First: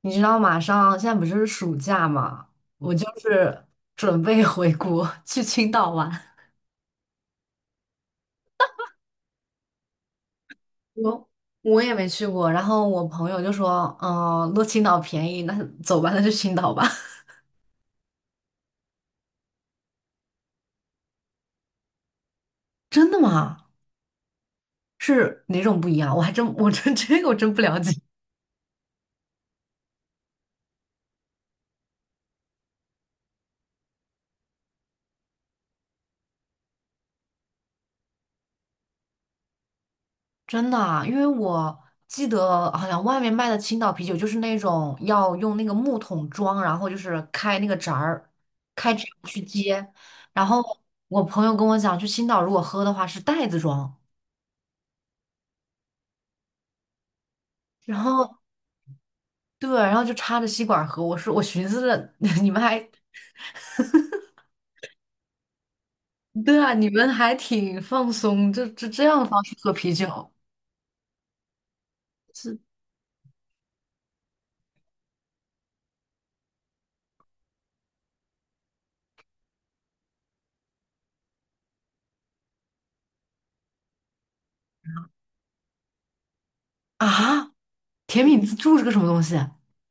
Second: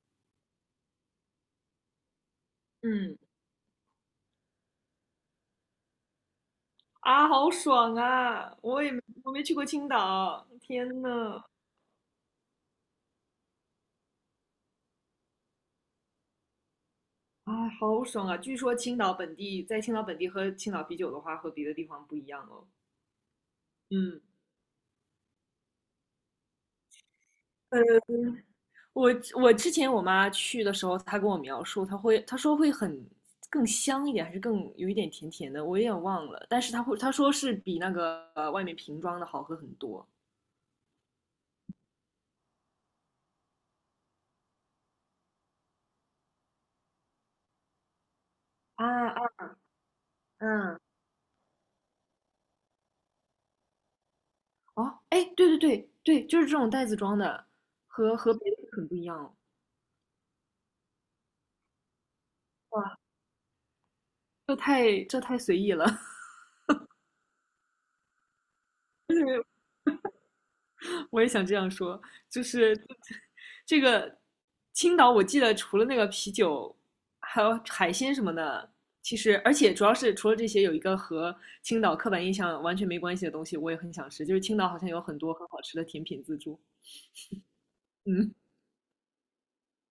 你知道马上现在不是暑假嘛，我就嗯，是准备 回国去青岛玩。啊，好爽啊！我没去过青岛，天我呐，我也没去过。然后我朋友就说，嗯，落青岛便宜，那走吧，那就青岛吧。啊，好爽啊！据说青岛本地喝青岛啤酒的话，和别的地方不一样哦。真的吗？嗯，是哪种不一样？我还真我真 这个我真不了解。呃，我我之前我妈去的时候，她跟我描述，她说会很更香一点，还是更有一点甜甜的，我有点忘了。但是她说是比那个外面瓶装的好喝很多。真的啊，因为我记得好像外面卖的青岛啤酒就是那种要用那个木桶装，然后就是开那个闸儿，啊开闸啊，去接。然后嗯，我朋友跟我讲，去青岛如果喝的话是袋子装，哦，哎，对对对对，就是这种袋子装的，然和后别的很不一样哦。对，然后就插着吸管喝。我说我寻思着 你们还哇。这太随意了，对啊，你们还挺放松，就这 就样的方是式喝啤酒我也想这样说，就是这个青岛，我记得除了那个啤酒，还有海鲜什么的，其实而且主要是除了这些，有一个和青岛刻板印象完全没关系的东西，我也很想吃，就是青岛好像有很多很好吃的甜品自助，啊？甜嗯，品自助是个什么东西？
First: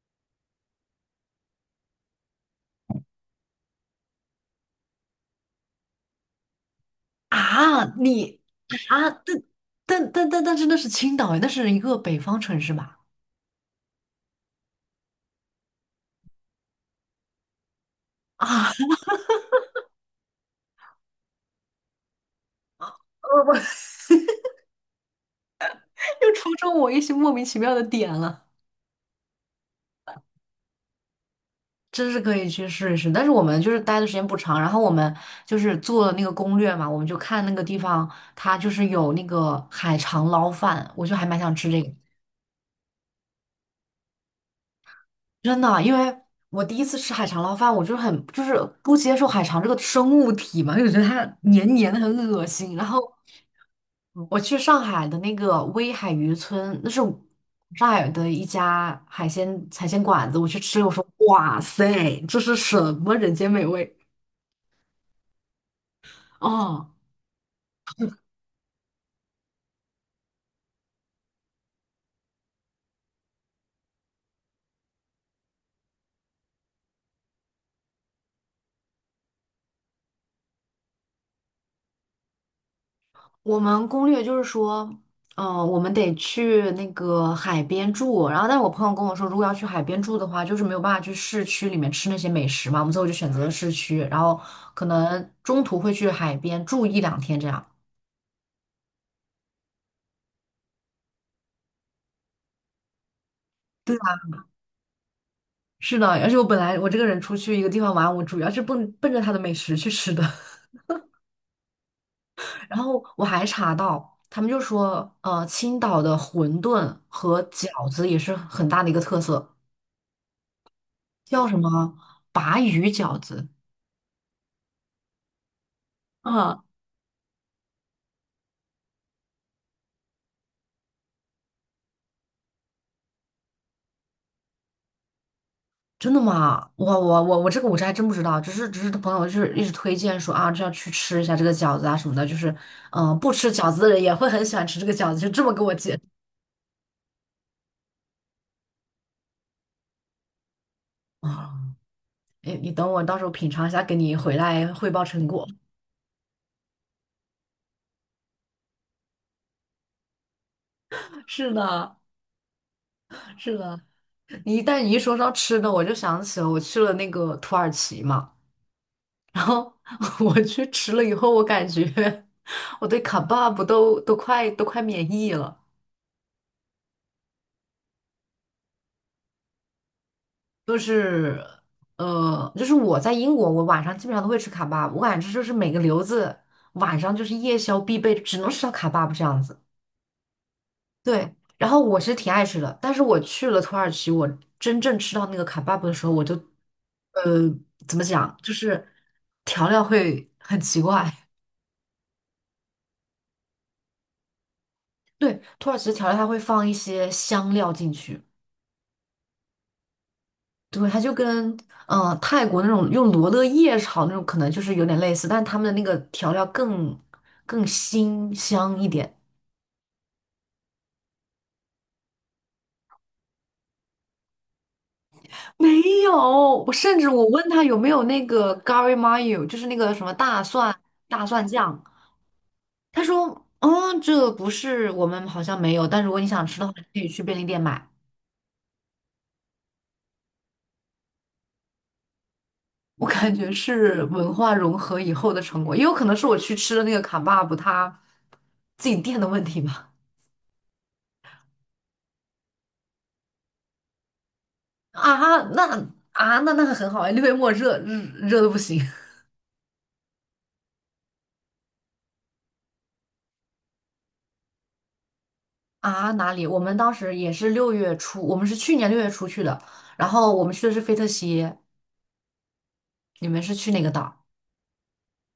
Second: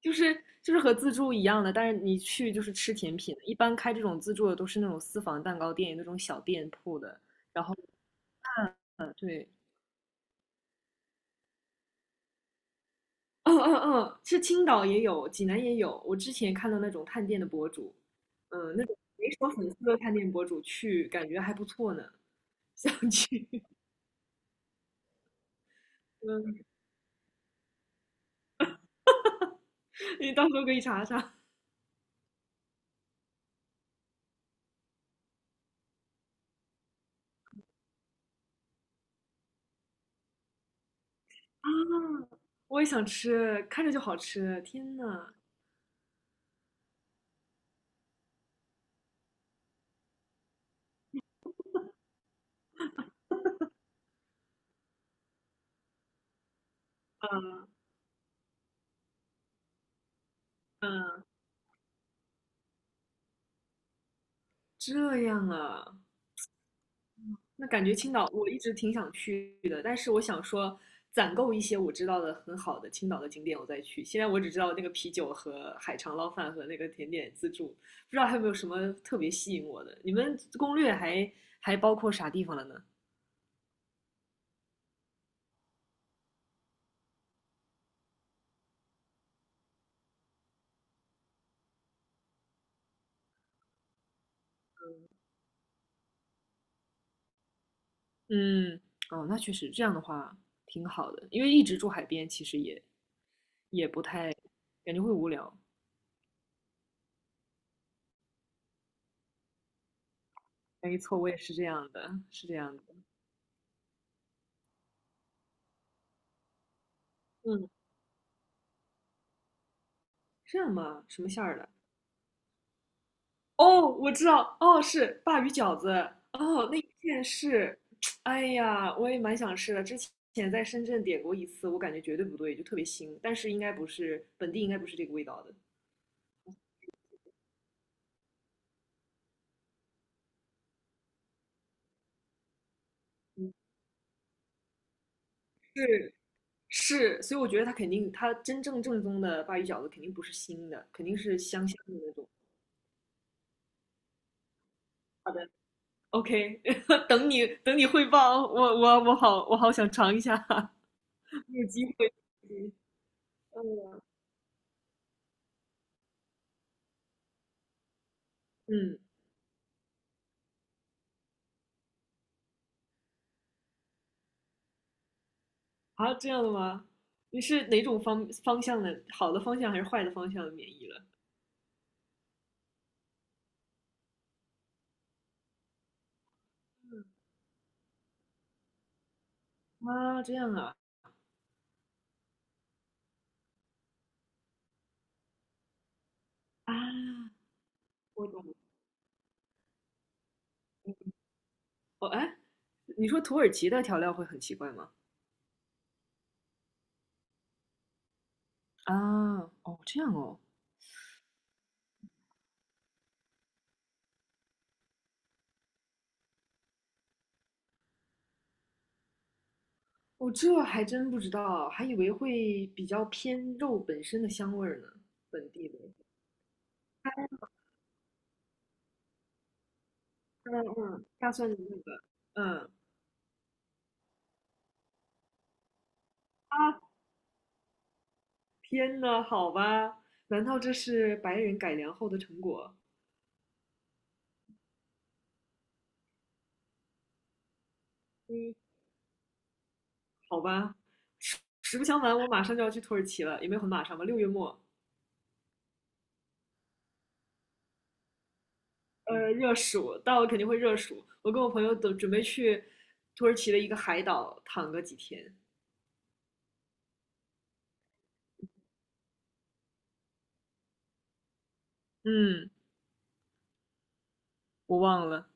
就是就是和自助一样的，但是你去就是吃甜品，一般开这种自助的都是那种私房蛋糕店，那种小店铺的，啊，你啊，但对。但但但但是那是青岛诶，那是一个北方城市吧？嗯嗯，嗯，是青岛也有，济南也有。我之前看到那种探店的博主，啊，嗯，那种没什么粉丝的探店博主去，感觉还不错呢，想去。我 又戳嗯，中我一些莫名其妙的点了。你到时候可以查查。啊，真是可以去试一试。但是我们就是待的时间不长，然后我们就是做了那个攻略嘛，我们就看那个地方，它就是有那个海肠捞饭，我就还蛮想吃这个。我也想吃，看着就好吃。天呐，真的，因为我第一次吃海肠捞饭，我就是很就是不接受海肠这个生物体嘛，因为我觉得它黏黏的很恶心。然后我去上海的那个威海渔村，那是嗯，上海的一家海鲜馆子，我去吃，我说嗯，哇塞，这是什么人间美味这样啊。哦！那感觉青岛我一直挺想去的，但是我想说攒够一些我知道的很好的青岛的景点，我再去。现在我只知道那个啤酒和海肠捞饭和那个甜点自助，不知道还有没有什么特别吸引我的。你们攻略还包括啥地方了呢？我们攻略就是说，我们得去那个海边住。然后，但是我朋友跟我说，如果要去海边住的话，就是没有办法去市区里面吃那些美食嘛。我们最后就选择了市区，然后可能中途会去海边住一两天这样。嗯，哦，那确实这样的话挺好的，因为一直住海边其实也对不啊，太感觉会无聊。是的，而且我本来我这个人出去一个地方玩，我主要是奔着它的美食去吃的。没错，我也是这样的，是这 样然的。后我还查到，他们就说，青岛的馄饨和饺嗯，子也是很大的一个特色，这样吗？什么馅叫什儿的？么鲅鱼饺子。哦，我知道，哦，是鲅鱼饺子，嗯。哦，那一片是，哎呀，我也蛮想吃的。之前在深圳点过一次，我感觉绝对不对，就特别腥，但是应该不是本地，应该不是这个味道的。真的吗？我这还真不知道，只是朋友就是一直推荐说啊，这要去吃一下这个饺子啊什么的，就是不吃嗯，饺子的人也会很喜欢吃这个饺子，就这么跟我讲是，是，所以我觉得它肯定，它真正正宗的鲅鱼饺子肯定不是腥的，肯定是香啊。香的那种。哎，你等我到时候品尝一下，给你回来汇报成好的果。，OK,等你汇报，我好想尝一下，是有机的，会，是的，嗯你一旦你一说到吃的，我就想起了我去了那个土耳其嘛，嗯。然后 我去吃了以后，我感觉 我对卡巴布都快免疫了。啊，这样的吗？你是哪种方向的，好的方向还是坏的方向的免就疫了？是就是我在英国，我晚上基本上都会吃卡巴，我感觉就是每个留子晚上就是夜宵必备，只能吃到卡巴这样子。啊，这样啊，对，然后我其实挺爱吃的，但是我去了土耳其，我真正吃到那个卡巴布的时候，我就呃啊，怎么我讲，懂就了。是调料会很奇怪。哦，哎，你说土耳其的调料会很奇怪吗？对，土耳其的调料它会放一些香料进去，啊，哦，这样哦，对，它就跟泰国那种用罗勒叶炒那种可能就是有点类似，但是他们的那个调料更辛香一点。这还真不知道，还以为会比较偏肉本身的香味儿呢，本没地的。有，我甚至问他有没有那个 gari mayo，就是那个什么大嗯蒜嗯，大大蒜蒜的那酱，个，嗯，他说，嗯，这不是我们好像没有，但如果你想吃啊，的话，可以去便利店买。天呐，好吧，难道这是白人改良后的成果？我感觉是文化融合以后的成果，也有可能是我去吃的那个卡巴布他嗯，自己店的问题吧。好吧，实不相瞒，我马上就要去土耳其了，也没有很马上吧，六月末。啊，那啊，那那个很好哎，六月末热的不行 呃，热暑到了肯定会热暑，我跟我朋友都准备去土耳其的一个海岛躺个几天。啊！哪里？我们当时也是六月初，我们是去年六月初去的，然后我们去的是菲特西，嗯，你们是去哪个岛？我忘了，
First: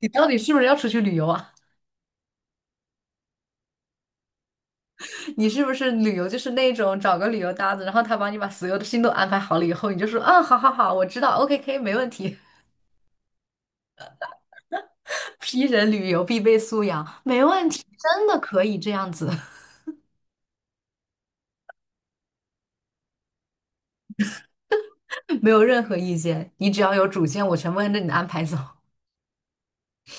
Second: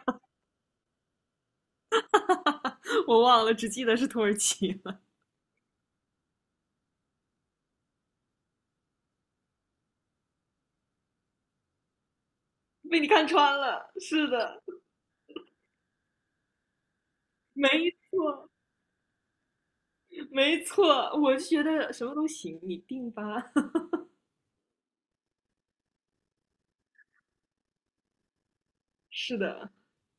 你到底是不是要出去旅游啊？我忘了，只记得是土耳其了。你是不是旅游就是那种找个旅游搭子，然后他帮你把所有的心都安排好了以后，你就说嗯，好好好，我知道，OK 没问题 被你看穿了，是的，，P 人旅游必备素养，没问没题，真的错，可以这样子，没错，我就觉得什么都行，你定吧。没有任何意见，你只要有主见，我全部按着你的安排走，是的，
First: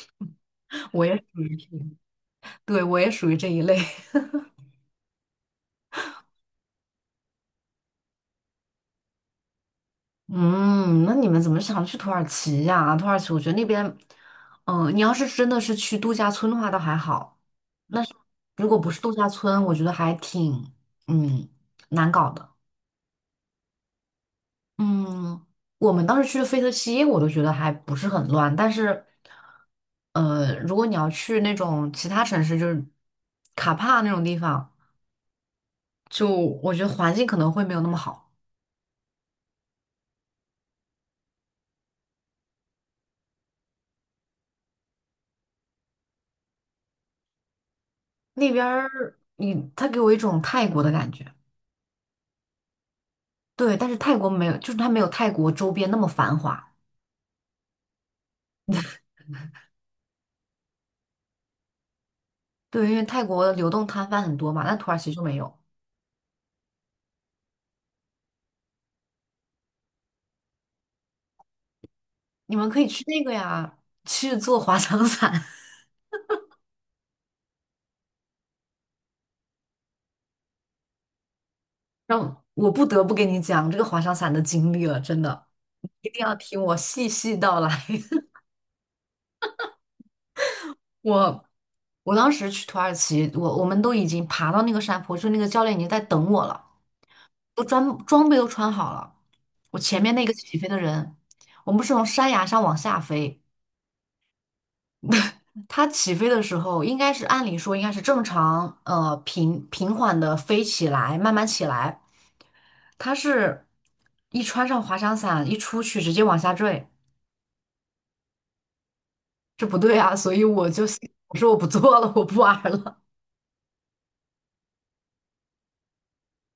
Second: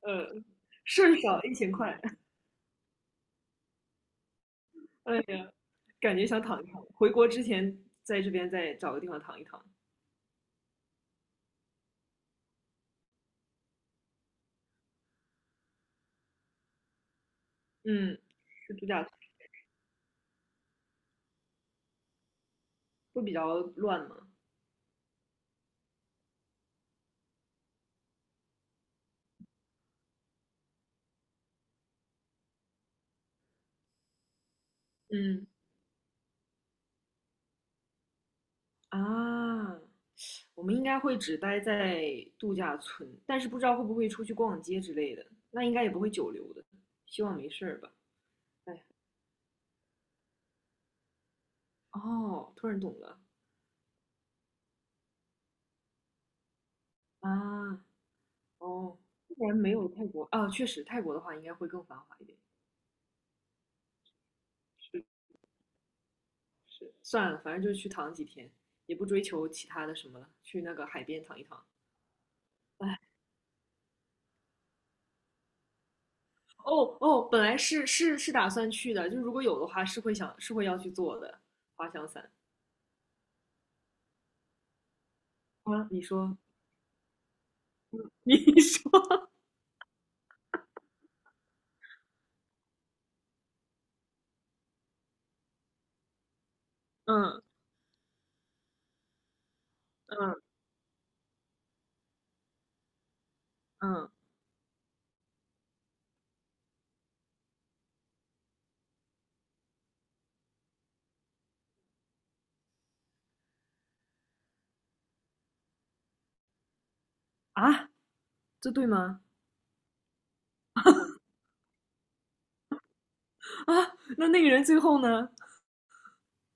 呃，事我也儿属少，一于。千块。对，我也属于这一类。哎呀，感觉想躺一躺，回国之前在这边再找个地方躺一躺。嗯，那你们怎么想去土耳其呀？土耳其，我觉得那边，你要是真的是去度假村的话，倒还好。但是嗯，如是果度不是假度村。假村，我觉得还挺，嗯，难搞的。会比较乱吗？嗯，我们当时去的费特希耶我都觉得还不是很乱。但是，如果你要去那种其他城市，就是卡帕那种地方，嗯，就我觉得环境可能会没有那么好。啊，我们应该会只待在度假村，但是不知道会不会出去逛街之类的，那应该也不会久留的，希望没事儿吧。那边哎，儿，它给我一种泰国的感觉。哦，突然懂了。对，但是泰国没有，就是它没有泰国周边那么繁华。啊，哦，不然没有泰国啊，确实泰国的话应该会更繁华一点。对，因为泰国流动摊贩很多嘛，那土耳是，其就没有。是，算了，反正就是去躺几天，也不追求其他的什么了，去那个海边躺一躺。你们可以哎，去那个呀，去做滑翔伞。哦哦，本来是打算去的，就如果有的话，是会想是会要去做的。滑翔伞让我不得不跟你讲这个滑翔伞的经历了，真的，啊，你一定要说， 听我细细道来。你说，我我当时去土耳其，我我们都已经爬到那个山坡，就那个教练已经在等我了，嗯，都装装备都穿好了。我前面那个嗯，起飞的人，我们不是从山崖上往下飞。嗯，它起飞的时候，应该是按理说应该是正常，平缓的飞起来，慢慢起来。它是一穿上滑翔伞，一出去直接往下坠，啊，这对吗？这不对啊！所以我就心我说我不做了，我不玩儿了。啊，那那个人最后呢？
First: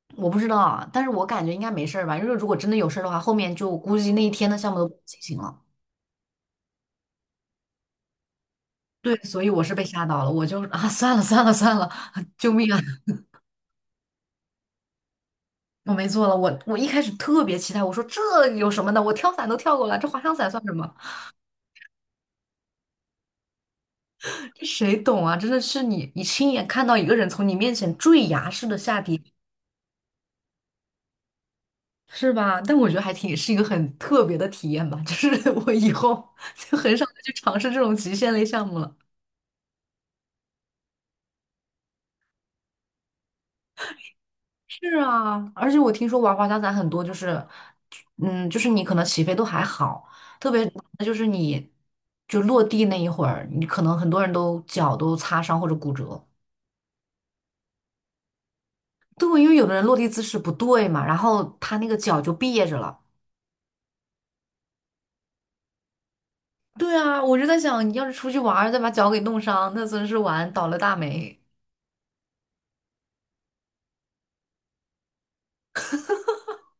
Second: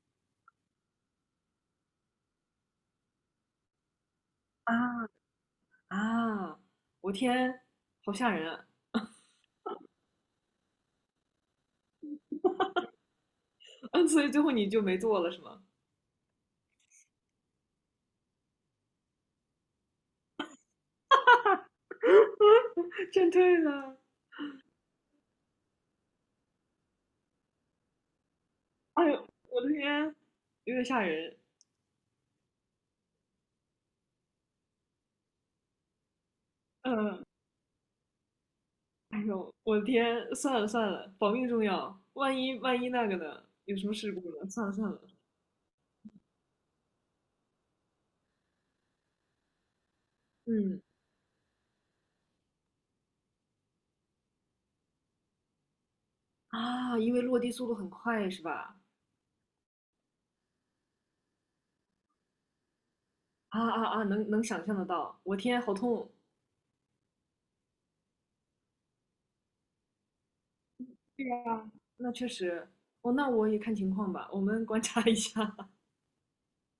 我不知道啊，但是我感觉应该没事儿吧，因为如果真的有事儿的话，后面就估计那一天的项啊，目都不能进行了。啊，我天，好吓人啊。 对，所以我是被吓到了，我就啊，算了算了算了，救命啊！嗯，所以最后你就没做了是吗？我没做了，我一开始特别期待，我说这有什么的，我跳伞都跳过了，这滑翔伞算什么？真对了，这谁懂啊？真的是你亲眼看到一个人从你面前坠崖式的下哎跌，呦，我的天，有点吓人。是吧？但我觉得还挺是一个很特别的体验吧，就是 我以后就很少再嗯，去尝试这种极限类项目了。哎呦，我的天，算了算了，保命重要，万一那个呢？有什么事故呢？算了算是了，啊，而且我听说玩滑翔伞很多就是，就是你可能起飞都还好，特别嗯。就是你就落地那一会儿，你可能很多人都脚都擦伤或者骨折。啊，因为落地速度很快是吧？对，因为有的人落地姿势不对嘛，然后他那个脚就别着了。啊啊啊，能想象得到，我天，好痛！对啊，我就在想，你要是出去玩儿再把脚给弄伤，那真是玩倒了大对霉。呀，那确实，哦，那我也看情况吧，我们观察一下。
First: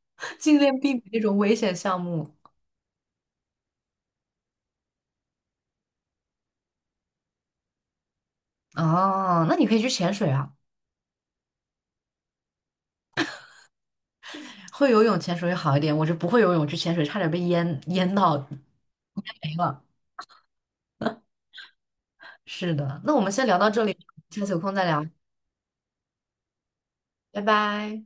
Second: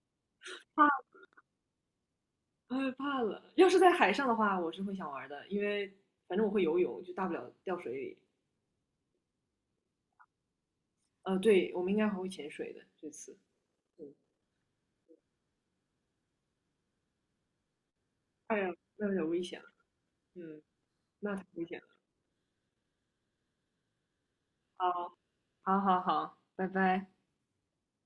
尽量怕，避免这种危险项目。哎，怕了。要是在海上的话，我是会想玩的，因为反正我会游泳，就大不了掉水里。啊，那你可以去潜水啊，呃，对，我们应该还会潜水的这次。嗯，会游泳潜水会好一点。我是不会游泳，去潜水差点被淹到 哎呀，那有点危没险了。了。嗯，那太危险了。是的，那我们先聊到这里，下次有空再聊，好，好，好，好，拜拜。拜拜。